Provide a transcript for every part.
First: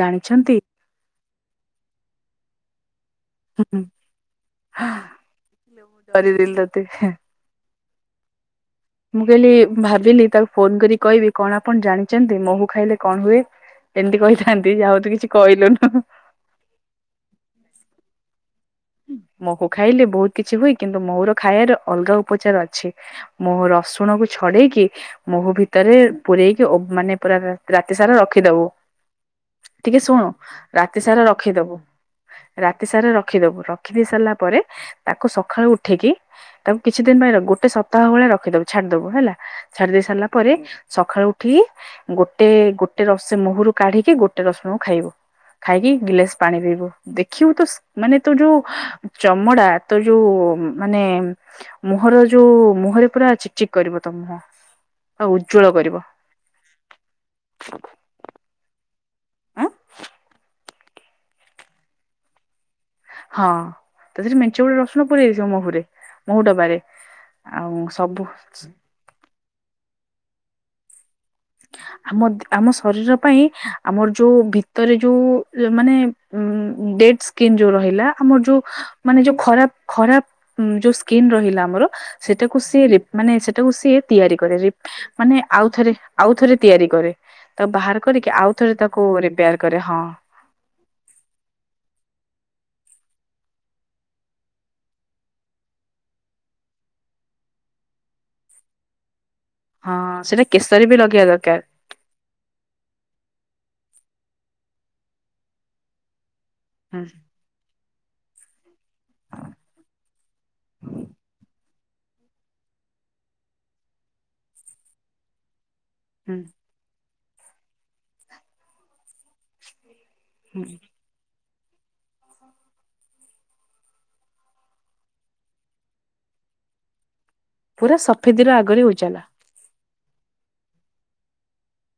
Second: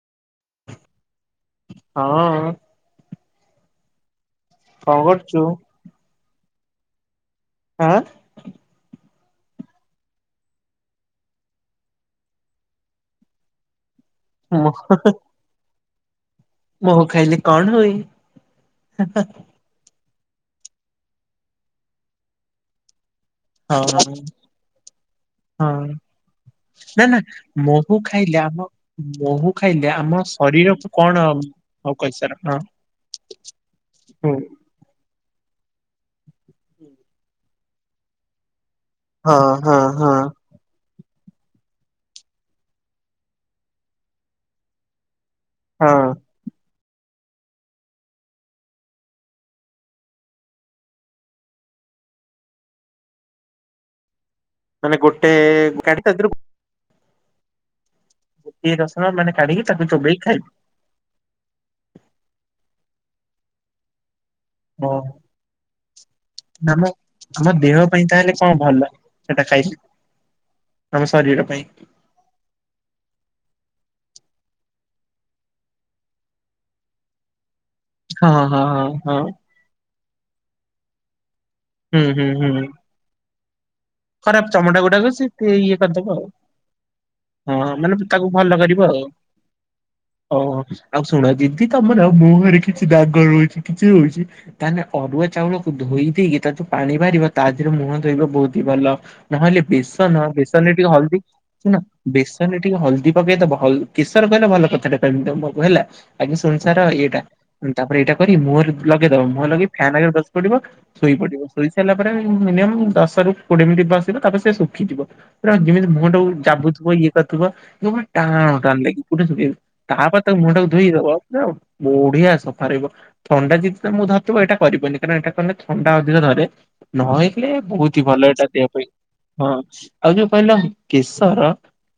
ଜାଣିଛନ୍ତି? ହଁ। ହୁଁ। କଣ କରୁଛୁ? [unintelligible] ଆଁ। ମୁଁ କହିଲି ଭାବିଲି ତାକୁ ଫୋନ କରି କହିବି କଣ ଆପଣ ଜାଣିଛନ୍ତି ମହୁ ଖାଇଲେ କଣ ହୁଏ? ଏମିତି ମ କହିଥାନ୍ତି ଯା ହଉତୁ କିଛି କହିଲୁନୁ? ମହୁ ଖାଇଲେ କଣ ହୁଏ? ମହୁ ଖାଇଲେ ବହୁତ କିଛି ହୁଏ। କିନ୍ତୁ, ମହୁର ଖାଇବାର ଅଲଗା ଉପଚାର ଅଛି। ମହ ହଁ ରସୁଣକୁ ଛଡେଇକି ମହୁ ହଁ ଭିତରେ ପୂରେଇକି ନା ମାନେ ନା ପୁରା ରାତି ମହୁ ସାରା ଖାଇଲେ ଆମ ରଖିଦବୁ। ମହୁ ଖାଇଲେ ଟିକେ ଆମ ଶୁଣୁ ଶରୀରକୁ ରାତି କଣ ସାରା ରଖିଦବୁ ହଉ କହିସାର ହଁ ରାତି ସାରା ରଖିଦବୁ ରଖି ସାରିଲା ହୁଁ ପରେ ତାକୁ ସକାଳୁ ଉଠିକି ତାକୁ କିଛି ଦିନ ପାଇଁ ଗୋଟେ ସପ୍ତାହ ଭଳିଆ ରଖିଦବୁ। ଛାଡିଦବୁ ହେଲା ହଁ ହଁ ଛାଡି ଦେଇ ହଁ ସାରିଲା ପରେ ସକାଳୁ ଉଠିକି ଗୋଟେ ଗୋଟେ ରସେ ମହୁରୁ କାଢିକି ଗୋଟେ ରସୁଣକୁ ଖାଇବୁ। ଖାଇକି ହଁ ଗିଲାସ ପାଣି ପିଇବୁ ଦେଖିବୁ ତ ମାନେ ତୁ ଯୋଉ ଚମଡା ତ ଯୋଉ ମାନେ ମୁହଁର ଯୋଉ ମୁହଁରେ ପୁରା ଚିକ୍ ଚିକ୍ କରିବ ତୋ ମୁହଁ। ମାନେ ଆଉ ଗୋଟେ ଉଜ୍ଜଳ କରିବ ଗାଡି ପାଖରେ ଗୋ ଗୋଟିିଏ ରସୁଣ ମାନେ ଆଁ କାଢିକି ତାକୁ ଚୋବେଇ ଖାଇବୁ। ହଁ ତ ସେଠି ମେ ଚେ ଗୋଟେ ହଁ ରସୁଣ ପୂରେଇଚ ମହୁରେ, ମହୁ ଡବାରେ, ଆମ ଆମ ଦେହ ଆଉ ପାଇଁ ସବୁ ତାହେଲେ କଣ ଭଲ ସେଟା ଖାଇଛି, ଆମ ଶରୀର ପାଇଁ ଆମ ଦେ-ଆମ ଶରୀର ପାଇଁ ଆମର ଯୋଉ ଭିତରେ ଯୋଉ ଇଏ ମାନେ ଉଁ, ଡେଡ୍ ସ୍କିନ୍ ଯୋଉ ରହିଲା ହଁ ଆମର ଯୋଉ ହଁ ହଁ ହଁ ମାନେ ଯୋଉ ଖରାପ ଖରାପ ଉଁ, ଯୋଉ ସ୍କିିନ୍ ରହିଲା ଆମର ହୁଁ ହୁଁ ସେଟାକୁ ହୁଁ ସିଏ ରିପ- ମାନେ ସେଟାକୁ ସିଏ ତିଆରି ଖରାପ କରେ, ରିପ୍ ଚମଡା ଗୁଡାକ ସେ ମାନେ ଆଉ ଇଏ ଥରେ କରିଦବ ଆଉ ଥରେ ତିଆରି କରେ, ତ ହଁ ମାନେ ବାହାର ତାକୁ କରିକି ଆଉ ଥରେ ତାକୁ ରିପେୟାର୍ କରେ ହଁ। ଓ ହୋ, ଆଉ ଶୁଣ ଯିଦି ତୋମର ମୁହଁରେ କିଛି ଦାଗ ରହୁଛି କିଛି ରହୁଛି ତାହେନେ ଅରୁଆ ଚାଉଳକୁ ଧୋଇ ଦେଇକି ତାର ଯୋଉ ପାଣି ବାହାରିବ ତା ଦେହରେ ମୁହଁ ଧୋଇବ ବହୁତ ତି ଭଲ, ନହେଲେ ହଁ ବେସନ, ସେଟା ବେସନ ରେ କେଶରେ ଟିକେ ବି ହଳଦୀ ଲଗେଇବା ଦରକାର [unintelligible] ବେସନ ରେ ଟିକେ ହଳଦୀ ପକେଇଦବ, ହଳ- କେଶର କହିଲେ ଭଲ କଥାଟେ କହିବି ତୋମକୁ ହେଲା। ଆଗେ ଶୁଣିସାର ହୁଁ ଇଏଟା ଉଁ, ତାପରେ ଏଇଟା କରି ମୁହଁରେ ଲଗେଇଦବ। ମୁହଁ ରେ ଲଗେଇ ଫ୍ୟାନ୍ ଆଗରେ ବସି ପଡିବ। ଶୋଇ ପଡିବ ଶୋଇ ସାରିଲା ପରେ ମିନିୟମ୍ ଦଶ ରୁ କୋଡିଏ ମିନିଟ୍ ବସିବ ତାପରେ ସେ ଶୁଖିଯିବ। ପୁରା ଯେମିତି ମୁହଁ ଟାକୁ ହୁଁ ଯାବୁଥିବ ଇଏ ଦେଖିବ ଜମା ଟାଣ ଟାଣ ଲାଗି [unintelligible] ତାପର ତାକୁ ମୁହଁ ହୁଁ ଟାକୁ ଧୋଇଦବ। ଯାଅ ବଢିଆ ସଫା ରହିବ। ଥଣ୍ଡା ଯଦି ତୋମକୁ ଧରିଥିବ ଏଟା କରିବନି। କାରଣ ଏଟା କନେ ଥଣ୍ଡା ଅଧିକ ଧରେ। ନ ହେଇଥିଲେ ପୁରା ବହୁତ ହି ଭଲ ଏ ସଫେଦିର ଆଗରେ ଉଜାଲା ହଁ ଆଉ ଯୋଉ କହିଲ କେଶର,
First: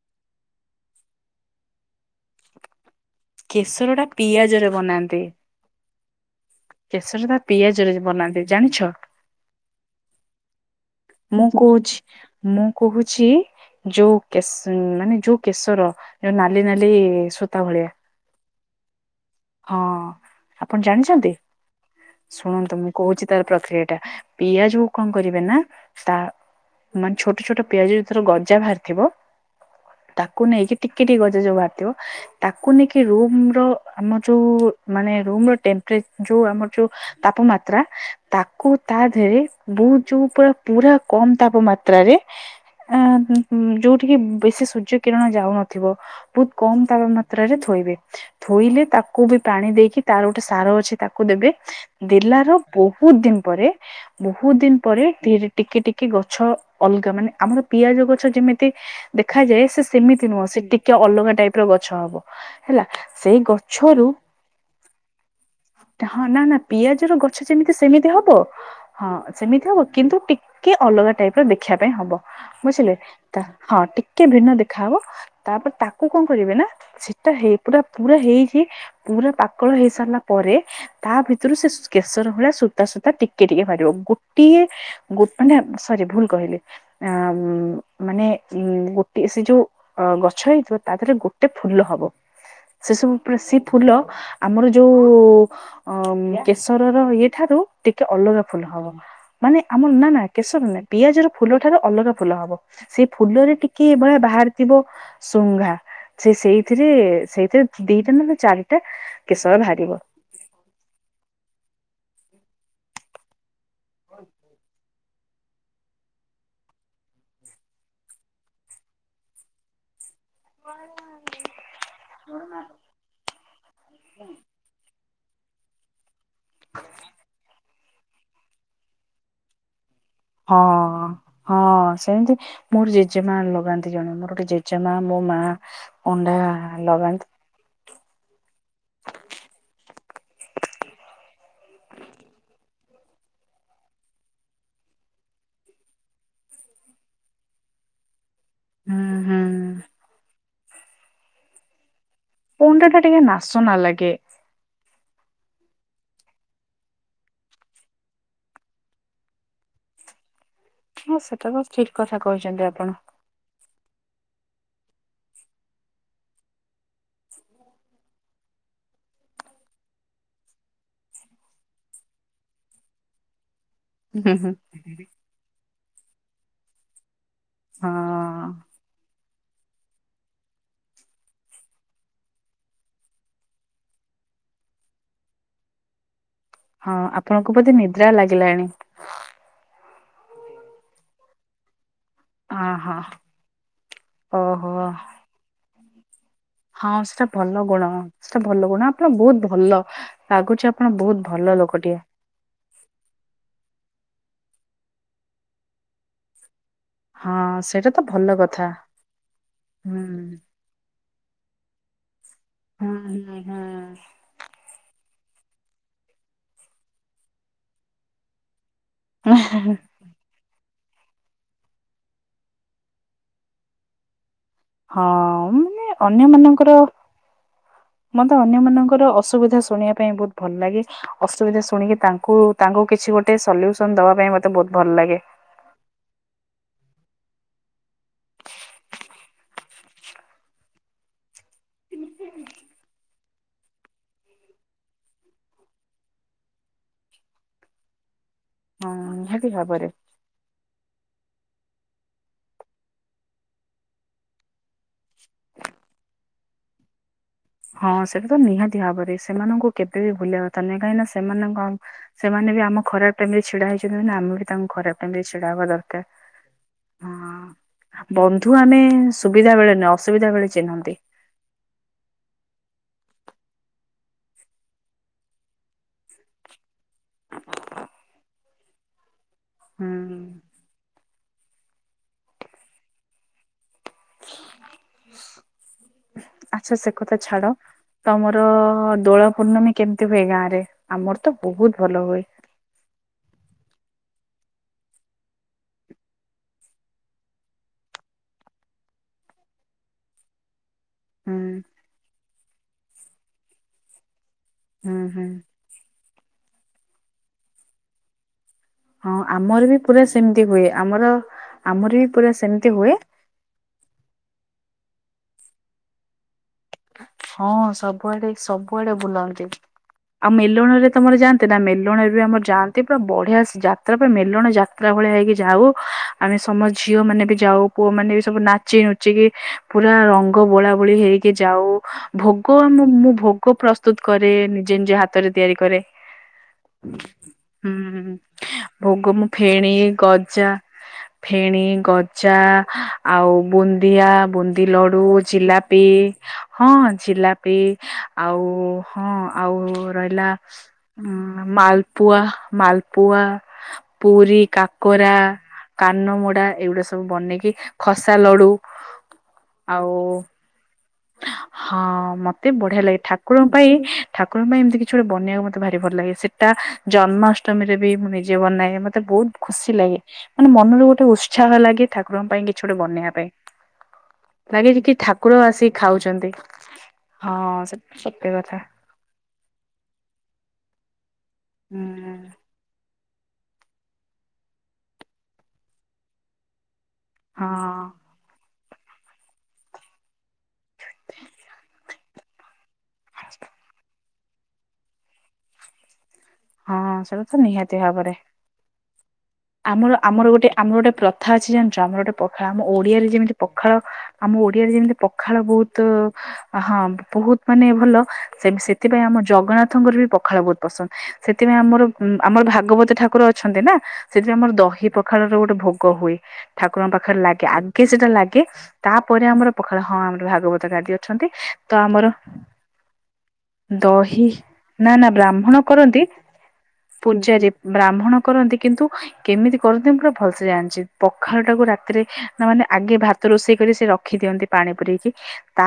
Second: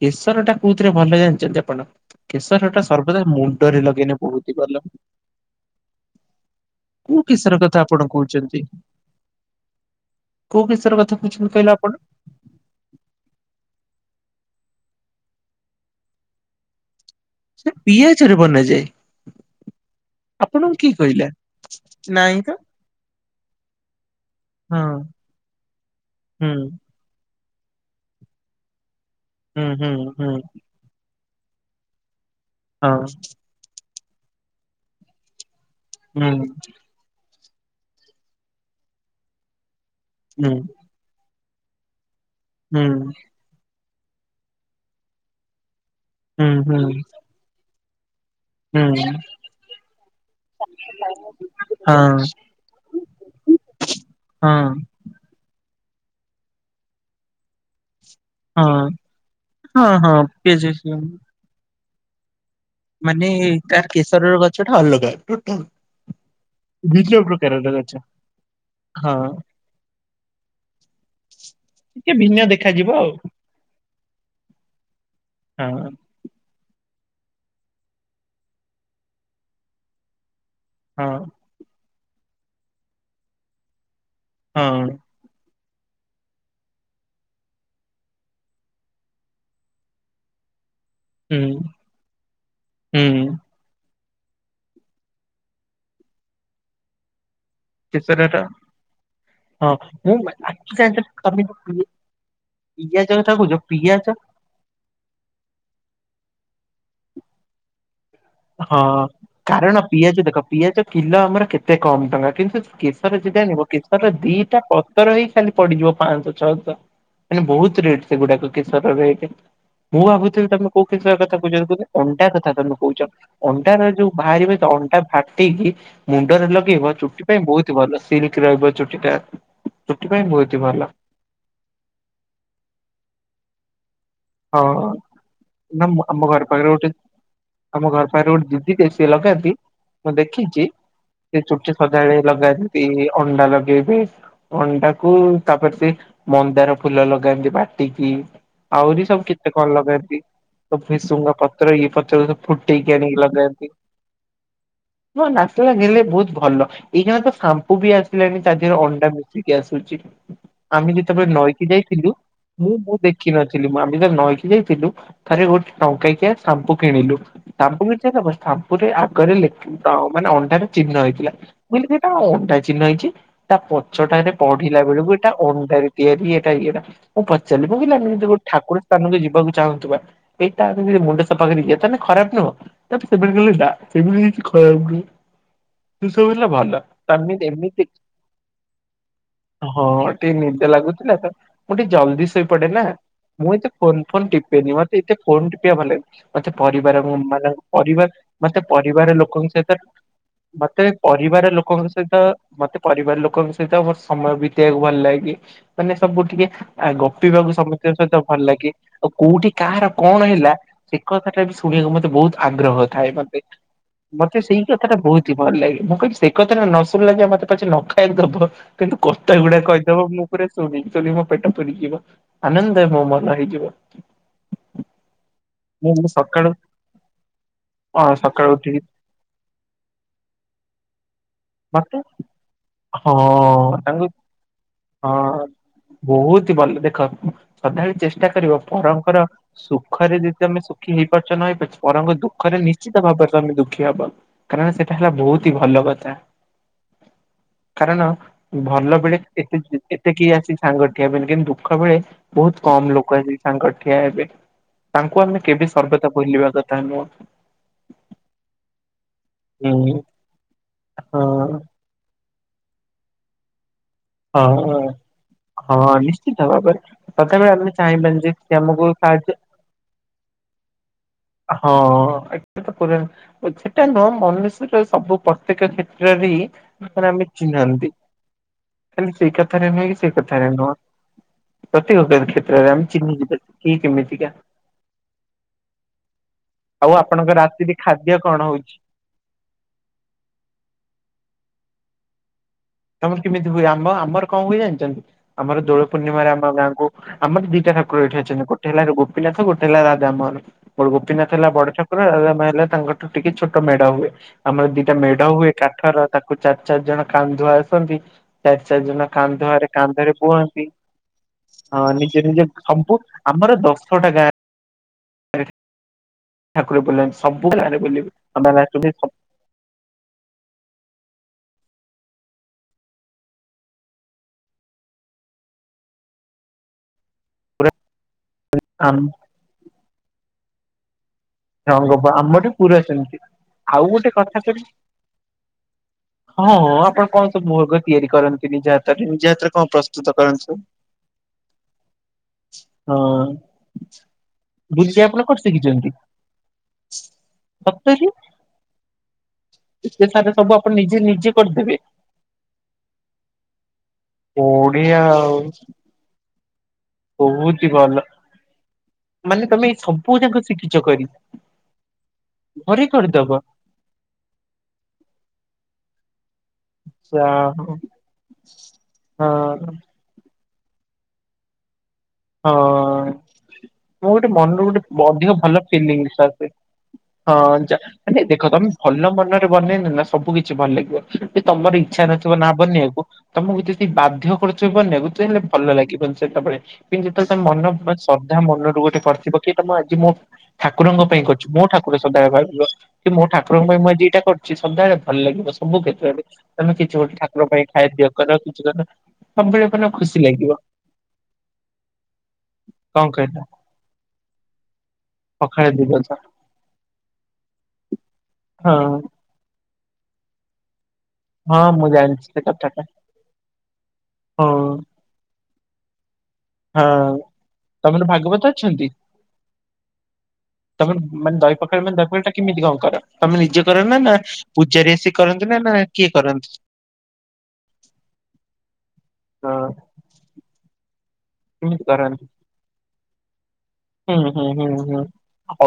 କେଶର ଟା କୋଉଥିରେ ଭଲ ଜାଣିଛନ୍ତି ଆପଣ? କେଶର ଟା ସର୍ବଦା ମୁଣ୍ଡରେ କେଶର ଟା ଲଗେଇଲେ ବହୁତି ପିଆଜରେ ଭଲ। ବନାନ୍ତି କୋଉ କେଶର ତା କଥା ପିଆଜରେ ଆପଣ ବନାନ୍ତି କହୁଛନ୍ତି? ଜାଣିଛ? କୋଉ କେଶର କଥା ମୁଁ କହୁଛନ୍ତି କହିଲେ ଆପଣ? କହୁଛି, ମୁଁ କହୁଛି ଯୋଉ କେଶ ଉଁ, ମାନେ ଯୋଉ କେଶର ଯୋଉ ନାଲି ନାଲି ସୁ ସେ ପିଆଜରେ ବନାଯାଏ। ହଁ, ଆପଣଙ୍କୁ ଆପଣ କିଏ କହିଲା? ଜାଣିଛନ୍ତି? ନାଇଁ ତ ଶୁଣନ୍ତୁ ମୁଁ କହୁଛି ତାର ପ୍ରକ୍ରିୟା ଟା ହଁ ପିଆଜକୁ କଣ କରିବେ ନା ତା ହୁଁ ମାନେ ଛୋଟ ଛୋଟ ପିଆଜ ରେ ତାର ଗଜା ବାହାରିଥିବ ହୁଁ ହୁଁ ହୁଁ ତାକୁ ନେଇକି ଟିକେ ଟିକେ ଗଜା ଯୋଉ ବାହାରିଥିବ ତାକୁ ହଁ ନେଇକି ରୁମ୍ ର ଆମର ଯୋଉ ମାନେ ରୁମ୍ ର ଟେମ୍ପ୍ରେ ହୁଁ ଯୋଉ ଆମର ଯୋଉ ତାପମାତ୍ରା ତାକୁ ତା ଦେହରେ ବହୁତ ଯୋଉ ହୁଁ ପ- ପୁରା କମ୍ ତାପମାତ୍ରାରେ ଅଁ, ହୁଁ, ଯୋଉଠି କି ବେଶୀ ସୂର୍ଯ୍ୟ କିରଣ ଯାଉନଥିବ, ବହୁତ କମ ହୁଁ ତାପମାତ୍ରାରେ ଥୋଇବେ। ହୁଁ ଥୋଇଲେ ହୁଁ ତାକୁ ବି ପାଣି ଦେଇକି ତାର ଗୋଟେ ସାର ଅଛି ତାକୁ ଦେବେ। ହଁ ଦେଲାର ବହୁତ ଦିନ ପରେ, ହଁ ବହୁତ ଦିନ ପରେ [unintelligible] ଟିକେ ଟିକେ ଗଛ ଅଲଗା ମାନେ ଆମର ପିଆଜ ଗଛ ଯେମିତି ହଁ ଦେଖାଯାଏ ସେ ହଁ ହଁ ସେମିତି ନୁହଁ ସେ ପିଆଜ ଟିକେ ଅଲଗା ଟାଇପ୍ ର ଗଛ ହବ। ହେଲା ସେଇ ଗ କେଶର ର ଗଛ ଟା ଅଲଗା [inaudible] ହଁ ନା ନା ପିଆଜ ର ଭିନ୍ନ ଗଛ ପ୍ରକାରର ଯେମିତି ସେମିତି ହବ, ହଁ ସେମିତି ହବ କିନ୍ତୁ ଟିକ କେ ଅଲଗା ଟାଇପ୍ ର ଦେଖିବା ପାଇଁ ଟିକେ ହବ, ଭିନ୍ନ ଦେଖାଯିବ ବୁଝିଲେ ଆଉ ତ ହଁ ଟିକେ ଭିନ୍ନ ଦେଖାହବ ତାପରେ ତା କଣ କରିବେ ନା ସେଟା ହେଇ ପୁରା ପୁରା ହେଇକି ପୁରା ପକଳ ହେଇସାରିଲା ପରେ ହଁ ତା ଭିତରୁ ସେ ଶୁ କେଶର ଭଳିଆ ସୂତା ସୂତା ଟିକେ ଟିକେ ବାହାରିବ ଗୋଟିଏ ହଁ ହଁ ଗୋ ମାନେ ସରି ଭୁଲ କହିଲେ ଅ ମାନେ ଉ ଗୋଟେ ସେ ଯୋଉ ଅ ଗଛ ହେଇଥିବ ତା ଦେହରେ ହୁଁ ଗୋଟେ ଫୁଲ ହବ ସେ ସବୁ ହୁଁ ବାଶି ଫୁଲ ଆମର ଯୋଉ ଅ -କେଶରର ଇଏଠାରୁ ଟିକେ କେଶରର ଅଲଗା ଫୁଲ ହବ ମାନେ ହଁ ଆମର ନା ମୁଁ ନା କେଶର ଆଖି ନାଇଁ ଜାଣିଛ ପିଆଜ ର ତମେ ଫୁଲ ଯୋଉ ଠାରୁ ପି ଅଲଗା ଫୁଲ ହବ ପିଆଜ ସେ କଥା କହୁଛ ଫୁଲରେ ଟିକେ ଏ ପିଆଜ ଭଳିଆ ବାହାର ଥିବ ଶୁଙ୍ଘା ସେ ସେଇଥିରେ ସେଇଥିରେ ଦିଟା ନା ହଁ କାରଣ ପିଆଜ ଦେଖ ପିଆଜ କିଲୋ ଆମର କେତେ କମ ଟଙ୍କା କିନ୍ତୁ କେଶର ଯଦି ଆଣିବ କେଶରର ଦିଟା ପତର ହେଇ ଖାଲି ପଡିଯିବ ପାଞ୍ଚଶହ ଛଅଶହ ମାନେ ବହୁତ ରେଟ୍ ସେଗୁଡାକ କେଶର ରେଟ ମୁଁ ଭାବୁଥିଲି ତମେ କୋଉ କେଶର କଥା କହୁଛ କହୁ ଅଣ୍ଡା କଥା ତମେ କହୁଛ ଅଣ୍ଟାର ଯୋଉ ବାହାରିବେ ତ ଅଣ୍ଟା ଫାଟିକି ମୁଣ୍ଡରେ ଲଗେଇବ ଚୁଟି ପାଇଁ ବହୁତ ଭଲ ସିଲିକି ଥିବ ରହିବ ଚୁଟିଟା ଚୁଟି ପାଇଁ ବହୁତ ହଁ ଭଲ। ହଁ ସେମିତି ମୋର ଜେଜେମା ଲଗାନ୍ତି ଜଣେ ମୋର ହଁ ଜେଜେମା ମୋ ମା ନା ମୁଁ ଆମ ଅଣ୍ଡା ଘର ପାଖରେ ଗୋଟେ ଲଗାନ୍ତି ଆମ ଘର ପାଖରେ ଗୋଟେ ଦିଦି ଟେ ସିଏ ଲଗାନ୍ତି ମୁଁ ଦେଖିଛି ସେ ଚୁଟିରେ ସଦାବେଳେ ଲଗାନ୍ତି ଅଣ୍ଡା ଲଗେଇବି ଅଣ୍ଡାକୁ ତାପରେ ସେ ମନ୍ଦାର ଫୁଲ ଲଗାନ୍ତି ବାଟିକି ଆହୁରି ହୁଁ ହୁଁ କେତେ କଣ ଲଗା ଏିନ୍ତି ଭିସୁଙ୍ଗା ପତ୍ର ଇଏ ପତ୍ର ସବୁ ଅଣ୍ଡା ଫୁଟିକି ଟା ଟିକେ ଆଣିକି ନାସ ଲଗାନ୍ତି ନା [inaudible] ମୋ ନାଚ ଲାଗିଲେ ବହୁତ ଭଲ ଏଇଖାନା ତ ସାମ୍ପୁ ବି ଆସିଲାଣି ତା ଦେହରେ ଅଣ୍ଡା ମିଶିକି ଆସୁଛି ଆମେ ହଁ ଯେତେବେଳେ ସେଟା ତ ନଈକି ଠିକ ଯାଇଥିଲୁ କଥା କହିଛନ୍ତି ମୁଁ ଆପଣ। ମୁଁ ଦେଖିିନଥିଲି ମୁ ଆମ୍ ଦିନେ ନଈକି ଯାଇଥିଲୁ ଥରେ ଗୋଟେ ଟଙ୍କକିଆ ସାମ୍ପୁ କିଣିଲୁ ସାମ୍ପୁ କୁ ଯିଏ ନବ ସାମ୍ପୁରେ ଆଗରେ ଲେଖା - ଅ ମାନେ ଅଣ୍ଡାରେ ଚିହ୍ନ ହେଇଥିଲା ମୁ କହିଲି ସେଇଟା ଅଣ୍ଡା ଚିହ୍ନ ହେଇଛି ତା ହୁଁ ପଛଟାରେ ହୁଁ ପଢିଲା ବେଳକୁ ଏଟା ଅଣ୍ଡାର ତିଆରି ଏଟା ଇଏଟା ମୁଁ ପଚାରିଲି ହଁ କିଲ ଆମେ ଯଦି ଗୋଟେ ଠାକୁର ସ୍ଥାନକୁ ଯିବାକୁ ଚାହୁଁଥିବା ବା ଏଇଟା ଆମେ ଯଦି ମୁଣ୍ଡ ସଫା କରି ଯିିବା ତାହେଲେ ଖରାପ ନୁହଁ ତାପରେ ସେମାନେ ଗଲେ ନା ସେମିତି କିଛି ଖରାପ ନୁହ ସବୁ ହେଲା ଭଲ ହଁ ତମେ ଆପଣଙ୍କୁ ବୋଧେ ଏମିତି ନିଦ୍ରା ଲାଗିଲାଣି ହଁ ଟିକେ ନିଦ ଲାଗୁଥିଲା ତ ମୁଁ ଟିକେ ଜଲଦି ଶୋଇପଡେ ନା ଅହୋ ମୁଁ ଏତ ଫୋନ ଫୋନ ଟିପେନି ଓହୋ ମତେ ଏତେ ଫୋନ ଟିପିବା ଭଲଲା ମତେ ହଁ ପରିବାର ସେଟା ମାନ ଭଲ ଗୁଣ ପରିବାର ସେଟା ମତେ ଭଲ ଗୁଣ ଆପଣ ପରିବାର ବହୁତ ଲୋକଙ୍କ ଭଲ ସହିତ ଲାଗୁଛି ଆପଣ ମତେ ବହୁତ ଭଲ ପରିବାର ଲୋକଙ୍କ ଲୋକଟିଏ ସହିତ ମତେ ପରିବାର ଲୋକଙ୍କ ସହିତ ମୋର ସମୟ ବିତେଇବାକୁ ଭଲ ଲାଗେ ମାନେ ସବୁ ଟିକେ ଆଉ ହଁ ଗପିବାକୁ ସେଇଟା ସମସ୍ତଙ୍କ ତ ସହିତ ଭଲ କଥା ଲାଗେ ଆଉ କୋଉଠି କାହାର ହୁଁ କଣ ହେଲା ସେ କଥାଟା ବି ଶୁଣିବାକୁ ମତେ ବହୁତ ଆଗ୍ରହ ହୁଁ ଥାଏ ହୁଁ ମତେ ହୁଁ ମ ତେ ସେଇ କଥାଟା ବହୁତ ହି ଭଲ ଲାଗେ ମୁଁ କହିମି ସେ କଥାଟା ନ ଶୁଣିଲା ଯେ ମତେ ପଛେ ନଖାଇ ବା ଦବ କିନ୍ତୁ କଥା ଗୁଡାକ କହିଦବ ମୁଁ ପୁରା ଶୁଣିକିଲିି ମୋ ପେଟ ଫୁରିଯିବ ଆନନ୍ଦ ମୋ ମନ ହେଇଯିବ ହଁ ମ୍ ଏ ମୁଁ ମୁଁ ଅନ୍ୟ ସକାଳୁ ମାନଙ୍କର ହଁ ମତେ ସକାଳୁ ଅନ୍ୟ ଉଠିକି ମାନଙ୍କର ଅସୁବିଧା ଶୁଣିବା ପାଇଁ ବହୁତ ଭଲ ଲାଗେ ଅସୁବିଧା ଶୁଣିକି ମତେ ତାଙ୍କୁ ତାଙ୍କୁ କିଛି ହଁ ଗୋଟେ ସଲ୍ୟୁସନ ତାଙ୍କୁ ଦବା ପାଇଁ ମତେ ବହୁତ ଭଲ ଲାଗେ। ହଁ ବହୁତ ଭଲ ଦେଖ ସଦାବେଳେ ଚେଷ୍ଟା କରିବ ପରଙ୍କର ସୁଖରେ ଯଦି ତମେ ସୁଖୀ ହେଇପାରୁଛ ନ ହେଇପାରୁଛ ବରଂ ଦୁଃଖରେ ନିଶ୍ଚିତ ଭାବରେ ତମେ ଦୁଃଖୀ ହବ। କାରଣ ସେଟା ହେଲା ବହୁତ ହି ଭଲ କଥା। କାରଣ ହଁ ଭଲ ବେଳେ ନିହାତି କେତେ ଭାବରେ ଏତେ କେହି ଆସି ସାଙ୍ଗ ଠିଆ ହେବେନି କିନ୍ତୁ ଦୁଃଖ ବେଳେ ବହୁତ କମ୍ ଲୋକ ଆସି ସାଙ୍ଗ ଠିଆ ହେବେ। ତାଙ୍କୁ ଆମେ କେବେ ସର୍ବଦା ବୁଲିବା କଥା ନୁହଁ। ହଁ ସେଟା ତ ନିହାତି ଭାବରେ ସେମାନଙ୍କୁ ହୁଁ କେବେ ବି ଭୁଲିବା କଥା ନହିଁ କାହିଁକି ନା ହଁ ସେମାନଙ୍କ ସେମାନେ ବି ଆମ ଖରାପ ଖରାପ ଟାଇମରେ ଛିଡା ହେଇଛନ୍ତି ନା ଆମେ ବି ତାଙ୍କୁ ହଁ ଖରାପ ଟାଇମ ରେ ଛିଡା ହବା ହଁ ଦରକାର ନିଶ୍ଚିତ ଭାବରେ ସଦାବେଳେ ଆମେ ହଁ। ଚାହିଁବାନି ଯେ ବନ୍ଧୁ ସେ ଆମେ ଆମକୁ ସାହାଯ୍ୟ ସୁବିଧା ବେଳେ ନୁହଁ ଅସୁବିଧା ବେଳେ ଚିହ୍ନନ୍ତି। ହଁ ତ କର ସେଟା ନୁହଁ ମନୁଷ୍ୟର ସବୁ ପ୍ରତ୍ୟେକ କ୍ଷେତ୍ରରେ ହିଁ ଆମେ ଚିହ୍ନାନ୍ତି ଖାଲି ସେଇ କଥା। କଥାରେ ନୁହେଁ କି ସେ ହୁଁ କଥାରେ ନୁହଁ ପ୍ରତେକ କ୍ଷେତ୍ରରେ ଆମେ ଚିହ୍ନ ଯିବା କିଏ କେମିତିକା। ଆଚ୍ଛା ଆଉ ସେ କଥା ଆପଣଙ୍କ ଛାଡ ରାତିରେ ଖାଦ୍ୟ କଣ ତମର ହଉଛି? ଦୋଳ ପୂର୍ଣ୍ଣମୀ କେମିତି ହୁଏ ଗାଁ ରେ ଆମର ତ ବହୁତ ଭଲ ହୁଏ। ତମର କେମିତି ହୁଏ ଆମ ଆମର କଣ ହୁଏ ଜାଣିଛନ୍ତି ଆମର ଦୋଳ ପୂର୍ଣ୍ଣିମାରେ ଆମ ଗାଁକୁ ଆମ ଏଠି ଦିଟା ଠାକୁର ଏଠି ଅଛନ୍ତି ଗୋଟେ ହେଲା ଗୋପୀନାଥ ଗୋଟେ ହେଲା ରାଧାମୋହନ। ଆମର ଗୋପୀନାଥ ହୁଁ ହେଲା ବଡ ଠାକୁର ରାଧାମୋହନ ହେଲେ ତାଙ୍କଠୁ ଟିକେ ଛୋଟ ମେଢ଼ ହୁଏ ଆମର ଦିଟା ହୁଁ ମେଢ ହୁଁ ହୁଏ। କାଠର ତାକୁ ଚାରି ଚାରି ଜଣ କାନ୍ଧୁଆ ଆସନ୍ତି। ଚାରି ଚାରି ଜଣ ହଁ ଆମର କାନ୍ଧରେ ବି ପୁରା କାନ୍ଧରେ ସେମିତି ହୁଏ ବୁହନ୍ତି ଆମର ହଁ ଆମର ବି ନିଜେ ପୁରା ନିଜେ ସେମିତି ହୁଏ ସବୁ ଆମର ଦଶଟା ଗାଁ ଠାକୁର ବୁଲନ୍ତି ସବୁ ହଁ ଗାଁରେ ବୁଲିବେ। ସବୁଆଡେ ଆମ ଗାଁରେ ଅଛନ୍ତି ସବୁଆଡେ ସବୁ ବୁଲନ୍ତି। ଆଉ ମେଲଣରେ ତମର ଯାଆନ୍ତି ନା ମେଲଣରେ ବି ଆମର ଯାଆନ୍ତି ପୁରା ବଢିଆ ଯାତ୍ରା ମେଲଣ ଯାତ୍ରା। ପୁରା ଭଳିଆ ହେଇକି ଯାଉ ଆମେ ସମସ୍ତ ଝିଅ ମାନେ ବି ଯାଉ ପୁଅ ମାନେ ବି ସବୁ ନାଚ ନାଚି ଆମ ନୁଚିକି ପୁରା ରଙ୍ଗ ବୋଳା ବୋଳି ହେଇକି। ଯାଉ ରଙ୍ଗ ଆମଠି ଭୋଗ ପୁରା ମୁଁ ସେମିତି ଭୋଗ ଆଉ ପ୍ରସ୍ତୁତ ଗୋଟେ କଥା କରେ କହିବି ନିଜେ ନିଜେ ହାତରେ ତିଆରି କରେ। ହଁ ହଁ ଆପଣ କଣ ସବୁ ମୁର୍ଗ ହୁଁ ତିଆରି କରନ୍ତି ନିଜ ହାତରେ ଭୋଗ ନିଜ ମୁ ହାତରେ କଣ ଫେଣି ପ୍ରସ୍ତୁତ ଗଜା। କରନ୍ତି? ଫେଣି ଗଜା ହଁ ଆଉ ବୁନ୍ଦିଆ ବୁନ୍ଦି ବୁଲି ଲଡୁ ଆପଣ କଣ ଜିଲାପି ଶିଖିଛନ୍ତି ହଁ ଜିଲାପି ସତରେ ଆଉ ହଁ ଆଉ ଏତେ ରହିଲା ସାରା ସବୁ ଆପଣ ନିଜେ ନିଜେ ଉ କରିଦେବେ? ମାଲ ପୁଆ ମାଲପୁଆ ପୁରୀ ବଢିଆ କାକରା ଆଉ କାନମୋଡା ଏଇଗୁଡା ସବୁ ବନେଇକି ବହୁତ ହି ଭଲ ଖସା ଲଡୁ। ମାନେ ତମେ ଏଇ ଆଉ ସବୁ ଯାକ ଶିଖିଛି କରି। ହଁ ମତେ ବଢିଆ ଘରେ ଲାଗେ କରିଦବ ଠାକୁଙ୍କ ପାଇଁ ଠାକୁରଙ୍କ ପାଇଁ ଏମିତି କିଛି ଗୋଟେ ବନେଇବାକୁ ମତେ ଭି ଭଲ ଲାଗେ ସେ ଟା ଯା ହଉ ଜନ୍ମାଷ୍ଟମୀରେ ବି ମୁଁ ନିଜେ ବନାଏ ମତେ ବହୁତ ହଁ ଖୁସି ଲାଗେ। ମାନେ ମନରୁ ଗୋଟେ ଉତ୍ସାହ ଲାଗେ ଠାକୁ ଠାକୁରଙ୍କ ପାଇଁ କିଛି ଗୋଟେ ହଁ। ବନେଇବା ପାଇଁ ମୁଁ ଗୋଟେ ମନରୁ ଗୋଟେ ଲାଗେଛି କି ଅଧିକ ଠାକୁର ଭଲ ଆସି ଫିଲିଙ୍ଗସ୍ ଖାଉଛନ୍ତି ଆସେ। ହଁ ଯା ସେ ମାନେ ସେମିତି ଦେଖ କଥା। ତମେ ଭଲ ମନରେ ବନେଇଲେ ନା ସବୁ କିଛି ଭଲ ଲାଗିବ ଯେ ତମର ଇଚ୍ଛା ହୁଁ। ନଥିବ ନା ବନେଇବାକୁ ତମକୁ ଯଦି ବାଧ୍ୟ କରୁଥିବେ ବନେଇବାକୁ ହେଲେ ଭଲ ଲାଗିବନି ସେତେବେଳେ। ଯେତେବେଳେ ତମେ ମନ ହଁ ମାନେ ଶ୍ରଦ୍ଧା ମନରୁ ଗୋଟେ କରିଥିବ କି ତମ ଆଜି ମୋ ଠାକୁରଙ୍କ ପାଇଁ କରୁଚି ମୋ ଠାକୁର ସଦାବେଲେ ଭାବିବ ମୋ ଠାକୁରଙ୍କ ପାଇଁ ମୁ ଆଜି ଏଇଟା କରୁଛି। ସିଏ ସଦାବେଳେ ଭଲ ଲାଗିବ ସବୁ କ୍ଷେତ୍ରରେ ତମେ ହଁ କିଛି ଗୋଟେ ସେଟା ତ ଠାକୁର ପାଇଁ ନିହାତି ଖାଇବା ଭାବରେ। ତିଆରି କର କିଛି କର ସବୁବେଳେ ମାନେ ଆମର ଖୁସି ଆମର ଗୋଟେ ଲାଗିବ ଆମର ଗୋଟେ ପ୍ରଥା ଅଛି ଜାଣିଛ ଆମର ଗୋଟେ ପଖାଳ ଆମ କଣ ଓଡିଆରେ ଯେମିତି କହିଲ? ପଖାଳ ଆମ ଓଡିଆରେ ଯେମିତି ପଖାଳ ବହୁତ ହଁ ବହୁତ ମାନେ ଭଲ ସେ ହଁ ସେଥିପାଇଁ ଆମର ଜଗନ୍ନାଥଙ୍କର ବି ପଖାଳ ବହୁତ ପସନ୍ଦ ସେଥିପାଇଁ ହଁ ଆମର ମୁଁ ଜାଣିଛି ସେ ଆମର କଥାଟା ଭାଗବତ ଠାକୁର ଅଛନ୍ତି ନା - ସେଥି ହଁ ଆମର ଦହି ପଖାଳର ଗୋଟେ ଭୋଗ ହୁଏ। ହଁ ଠାକୁରଙ୍କ ପାଖରେ ଲାଗେ ଆଗେ ତମର ସେଟା ଲାଗେ ଭାଗବତ ଅଛନ୍ତି? ତାପରେ ଆମର ପଖାଳ ହଁ ଆମର ଭାଗବତ ତମେ ଗାଦି ଅଛନ୍ତି ମାନେ ଦହି ତ ପଖାଳ ମାନେ ଆମର ଦହି ପଖାଳ ଟା କେମିତି କଣ କର ତମେ ନିଜେ କର ନା ଦହି ପୂଜାରି ଆସିି କରନ୍ତୁ ନା ନା କିଏ କରନ୍ତି? ପୂଜାରେ ବ୍ରାହ୍ମଣ କରନ୍ତି କିନ୍ତୁ କେମିତି ହଁ କରନ୍ତି ମୁଁ ପୁରା ଭଲସେ ଜାଣିଛି ପଖାଳ ଟାକୁ କେମିତି ରାତିରେ କରନ୍ତି? ନା ମାନେ ଆଗେ ଭାତ ରୋଷେଇ କରି ସେ ହୁଁ ହୁଁ ରଖିଦିଅନ୍ତି ହୁଁ ପାଣି ହୁଁ ପୂରେଇକି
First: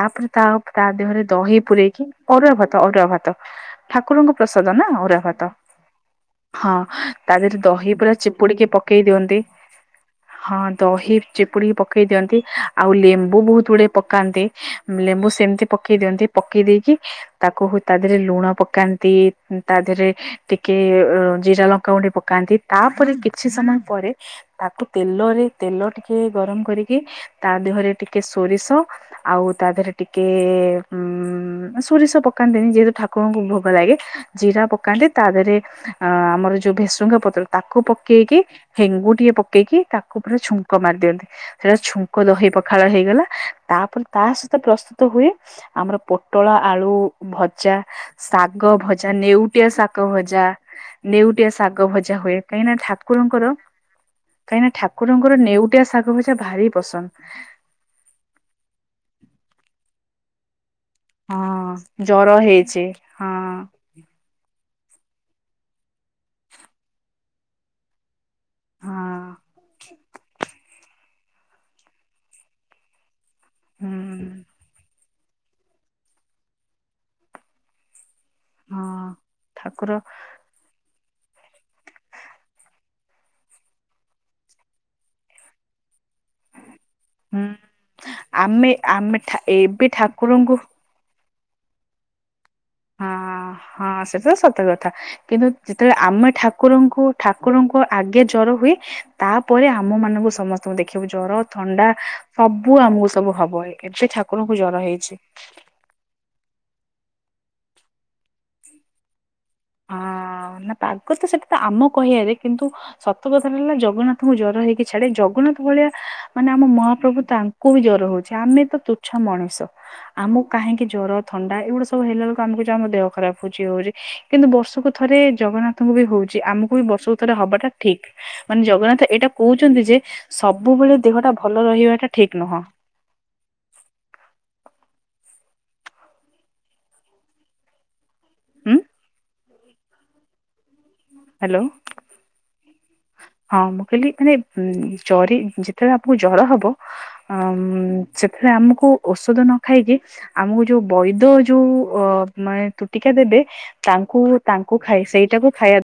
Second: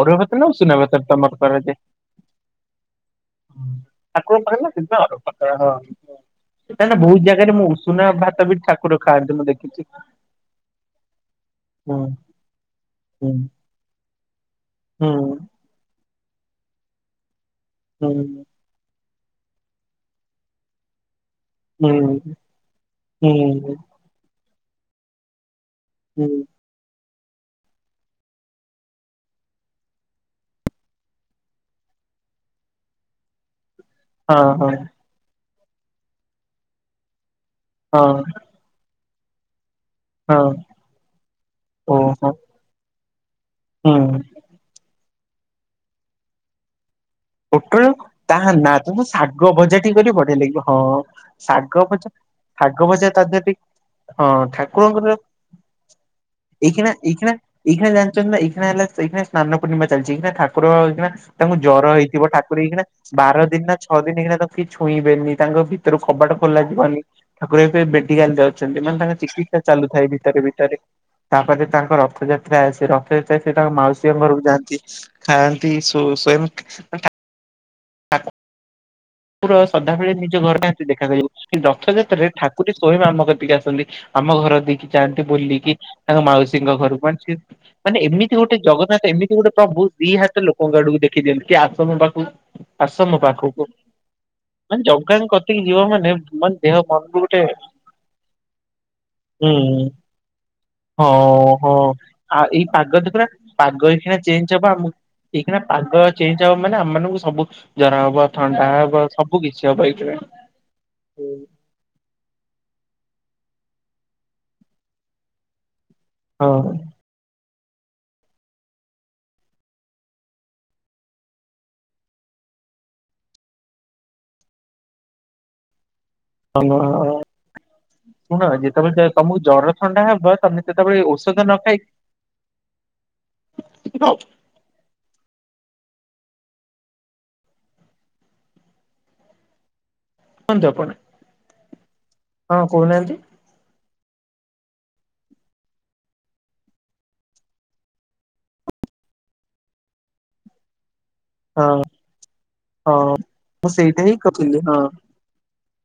ଅରୁଆ ଭାତ ତା ନା ଉଷୁନା ତା ଭାତ ଦେହରେ ତମର ଦହି କରାଯାଏ? ପୂରେଇକି ଅରୁଆ ଭାତ ଅରୁଆ ଭାତ ଠାକୁରଙ୍କ ପାଖରେ ପ୍ରସାଦ ନା ସେଥିପାଇଁ ଅରୁଆ ଭାତ ପଖାଳ ହଁ। ହଁ ନା ନା ବହୁତ ତା ଜାଗାରେ ଦେହରେ ମୁଁ ଦହି ଉଷୁନା ପୁରା ଭାତ ବି ଚିପୁଡିିକ ଠାକୁର ପକେଇ ଖାଆନ୍ତି ଦିଅନ୍ତି ମୁଁ ଦେଖିଛି। ହଁ ଦହି ଚିପୁଡିିକ ହୁଁ ପକେଇ ଦିଅନ୍ତି ଆଉ ହୁଁ ଲେମ୍ବୁ ବହୁତ ଗୁଡେ ପକାନ୍ତି ଲେମ୍ବୁ ହୁଁ ସେମିତି ପକେଇ ଦିଅନ୍ତି ପକେଇ ଦେଇକି ତାକୁ ହ ତା ଦେହରେ ଲୁଣ ପକାନ୍ତି ତା ଦେହରେ ଟିକେ ଜିରା ଲଙ୍କା ହୁଁ ଗୁଣ୍ଡ ପକାନ୍ତି ତାପରେ ହୁଁ କିଛି ହୁଁ ସମୟ ପରେ ତାକୁ ତେଲରେ ତେଲ ଟିକେ ହୁଁ। ଗରମ କରିକି ତା ଦେହରେ ଟିକେ ସୋରିଷ ଆଉ ତା ଦେହରେ ଟିକେ ଉଁ ସୋରିଷ ପକାନ୍ତିନି ଯେହେତୁ ଠାକୁରଙ୍କୁ ଭୋଗ ଲାଗେ ହଁ ଜିରା ହଁ ପକାନ୍ତି ତା ଦେହରେ ଅ ଆମର ଯୋଉ ଭେସୁଙ୍ଗା ପତ୍ର ତାକୁ ହଁ ପକେଇକି ହେଙ୍ଗୁ ଟିକେ ପକେଇକି ତାକୁ ପା ହଁ ଛୁଙ୍କ ମାରି ଦିଅନ୍ତି ସେଟା ଛୁଙ୍କ ଓହୋ ଦହି ପଖାଳ ହେଇଗଲା ହୁଁ। ତାପରେ ତା ସହିତ ପ୍ରସ୍ତୁତ ତ ହୁଏ ଆମର ପୋଟଳ ଆଳୁ ଭଜା ପୋଟଳ ତାହା ନା ଶାଗ ତମକୁ ଭଜା ଶାଗ ନେଉଟିଆ ଭଜା ଟିକେ ଶାଗ କରିବ ବଢିଆ ଭଜା ଲାଗିବ ହଁ ନେଉଟିଆ ଶାଗ ଭଜା ହୁଏ। କାହିଁକି ନା ଶାଗ ଭଜା ତା ଦେହରେ ଠାକୁରଙ୍କର ଟିକେ କାହିଁନା ଠାକୁରଙ୍କର ନେଉଟିଆ ଶାଗ ଭଜା ଭାରି ପସନ୍ଦ ଏଇଖାନା ଜାଣିଛନ୍ତି ନା ଏଇଖାନା ହେଲା ଏଇନା ସ୍ନାନ ପୂର୍ଣିମା ଚାଲିଛିନା ଠାକୁରଉନା ତାଙ୍କୁ ହଁ ଜ୍ୱର ହେଇଛି ଜର ଠାକୁର ହେଇକିନା ହେଇଛି ହଁ ବାର ଦିନ ନା ଛଅ ଦିନ ହେଇକିନା ତ କି ଛୁଇଁବେନି ତାଙ୍କ ଭିତରୁ କବାଟ ଖୋଲାଯିବନି ଠାକୁର ଏବେ ମେଡିକାଲ ଯାଉଛନ୍ତି ମାନେ ତାଙ୍କ ହଁ ଚିକିତ୍ସା ଚାଲୁଥାଏ ଭିତରେ ଭିତରେ ତାପରେ ତାଙ୍କ ରଥଯାତ୍ରା ଆସେ ସେ ତାଙ୍କ ମାଉସୀଙ୍କ ହୁଁ ଘରକୁ ଯାଆନ୍ତି ଖାଆନ୍ତି ଠାକୁ ହଁ ଠାକୁର ସଦାବେଳେ ନିଜ ଘରହା ଦେଖାାଯାଉ ରଥଯାତ୍ରାରେ ଠାକୁୀର ସ୍ଵୟମ୍ ଆାମକତିକି ଆସନ୍ତି। ଆମ ଘର ଦେଇକି ଯାଆନ୍ତି ବୁଲିକି ତାଙ୍କ ମାଉସୀଙ୍କ ଘରକୁ କ ସେ ହୁଁ ମାନେ ଏମିତି ଗୋଟେ ଆମେ ଜଗନ୍ନାଥ ଆମେ ଏମିତି ଠା ଗୋଟେ ଏବେ ପ୍ରଭୁ ଦି ହାତ ଠାକୁରଙ୍କୁ ଲୋକଙ୍କ ଆଡକୁ ଟେକି କିଏ ଆସନ୍ତୁ ପାଖକୁ ଆସ ହଁ ମୋ ପାଖକୁ ହଁ ସେଟା ତ ସତ ମାନେ କଥା। ଜଗାଙ୍କ କିନ୍ତୁ କତିକି ଯିବ ଯେତେବେଳେ ମାନେ ଆମେ ମାନେ ଦେହ ଠାକୁରଙ୍କୁ ମନରୁ ଗୋଟେ ଠାକୁରଙ୍କୁ ଆଗେ ଜ୍ଵର ହୁଏ ହୁଁ ତାପରେ ଆମ ମାନଙ୍କୁ ସମସ୍ତଙ୍କୁ ଦେଖିବାକୁ ଜର ହଁ ହଁ ଥଣ୍ଡା ଆଉ ଏଇ ସବୁ ପାଗ ଆମକୁ ଦେଖୁନା ସବୁ ହବ। ପାଗ ଏଇଖିଣା ଚେଞ୍ଜ ଠାକୁରଙ୍କୁ ହବ ଜର ଆମକୁ ହେଇଛି। ଏଇଖିଣା ପାଗ ଚେଞ୍ଚ ହବ ମାନେ ଆମ ମାନଙ୍କୁ ସବୁ ଜର ହବ ଥଣ୍ଡା ହବ। ସବୁ କିଛି ଏଇଖିଣା। ହଁ ନା ପାଗ ତ ସେଟା ତ ଆମ କହିବାରେ କିନ୍ତୁ ସତ କଥାଟା ହେଲା ଜଗନ୍ନାଥଙ୍କୁ ଜ୍ୱର ହେଇକି ଛାଡେ ଜଗନ୍ନାଥ ଭଳିଆ ମାନେ ଆମ ହଁ ମହାପ୍ରଭୁ ତାଙ୍କୁ ବି ଜ୍ୱର ହଉଚି ଆମେ ତ ତୁଛ ମଣିଷ। ଆମକୁ କାହିଁକି ଜ୍ୱର ଥଣ୍ଡା ଏଇଗୁଡା ସବୁ ହେଲା ବେଳକୁ ଆମକୁ କହୁଚୁ ଆମ ଦେହ ଖରାପ ହଉଚି ୟେ ହଉଚି। କିନ୍ତୁ ବର୍ଷକୁ ଥରେ ଜଗନ୍ନାଥଙ୍କୁ ବି ହଉଚି। ଯେ ଆମକୁ ବି ବର୍ଷରେ ଥରେ ହବାଟା ଠିକ। ଶୁଣ ମାନେ ଯେତେବେଳେ ଜଗନ୍ନାଥ ଯେ- ଏଇଟା ତମକୁ ଜର କହୁଚନ୍ତି ଯେ ଥଣ୍ଡା ହବ ତମେ ସବୁବେଳେ ସେତେବେଳେ ଦେହଟା ଔଷଧ ନ ଭଲ ଖାଇକି ରହିବାଟା ଠିକ ନୁହଁ। [unintelligible] ହୁଁ? ପୁଣି ଜବ ନାଇଁ। ହାଲୋ। ହଁ କହୁନାହାନ୍ତି? ହଁ ମୁଁ କହିଲି ମାନେ ଉ ଜରି ଯେତେବେଳେ ଆପଙ୍କୁ ଜର ହବ ଅ ସେତବେଳେ ଆମକୁ ଔଷଧ ନ ଖାଇକି ଆମକୁ ଯୋଉ ବୈଦ ଯୋଉ ହଁ ଅ ମାନେ ତୁଟିକା ହଁ ଦେବେ ମୁଁ ସେଇଟା ହିଁ ତାଙ୍କୁ କହୁଥିଲି ତାଙ୍କୁ ହଁ। ଖାଇ ସେଇଟାକୁ ଖାଇବା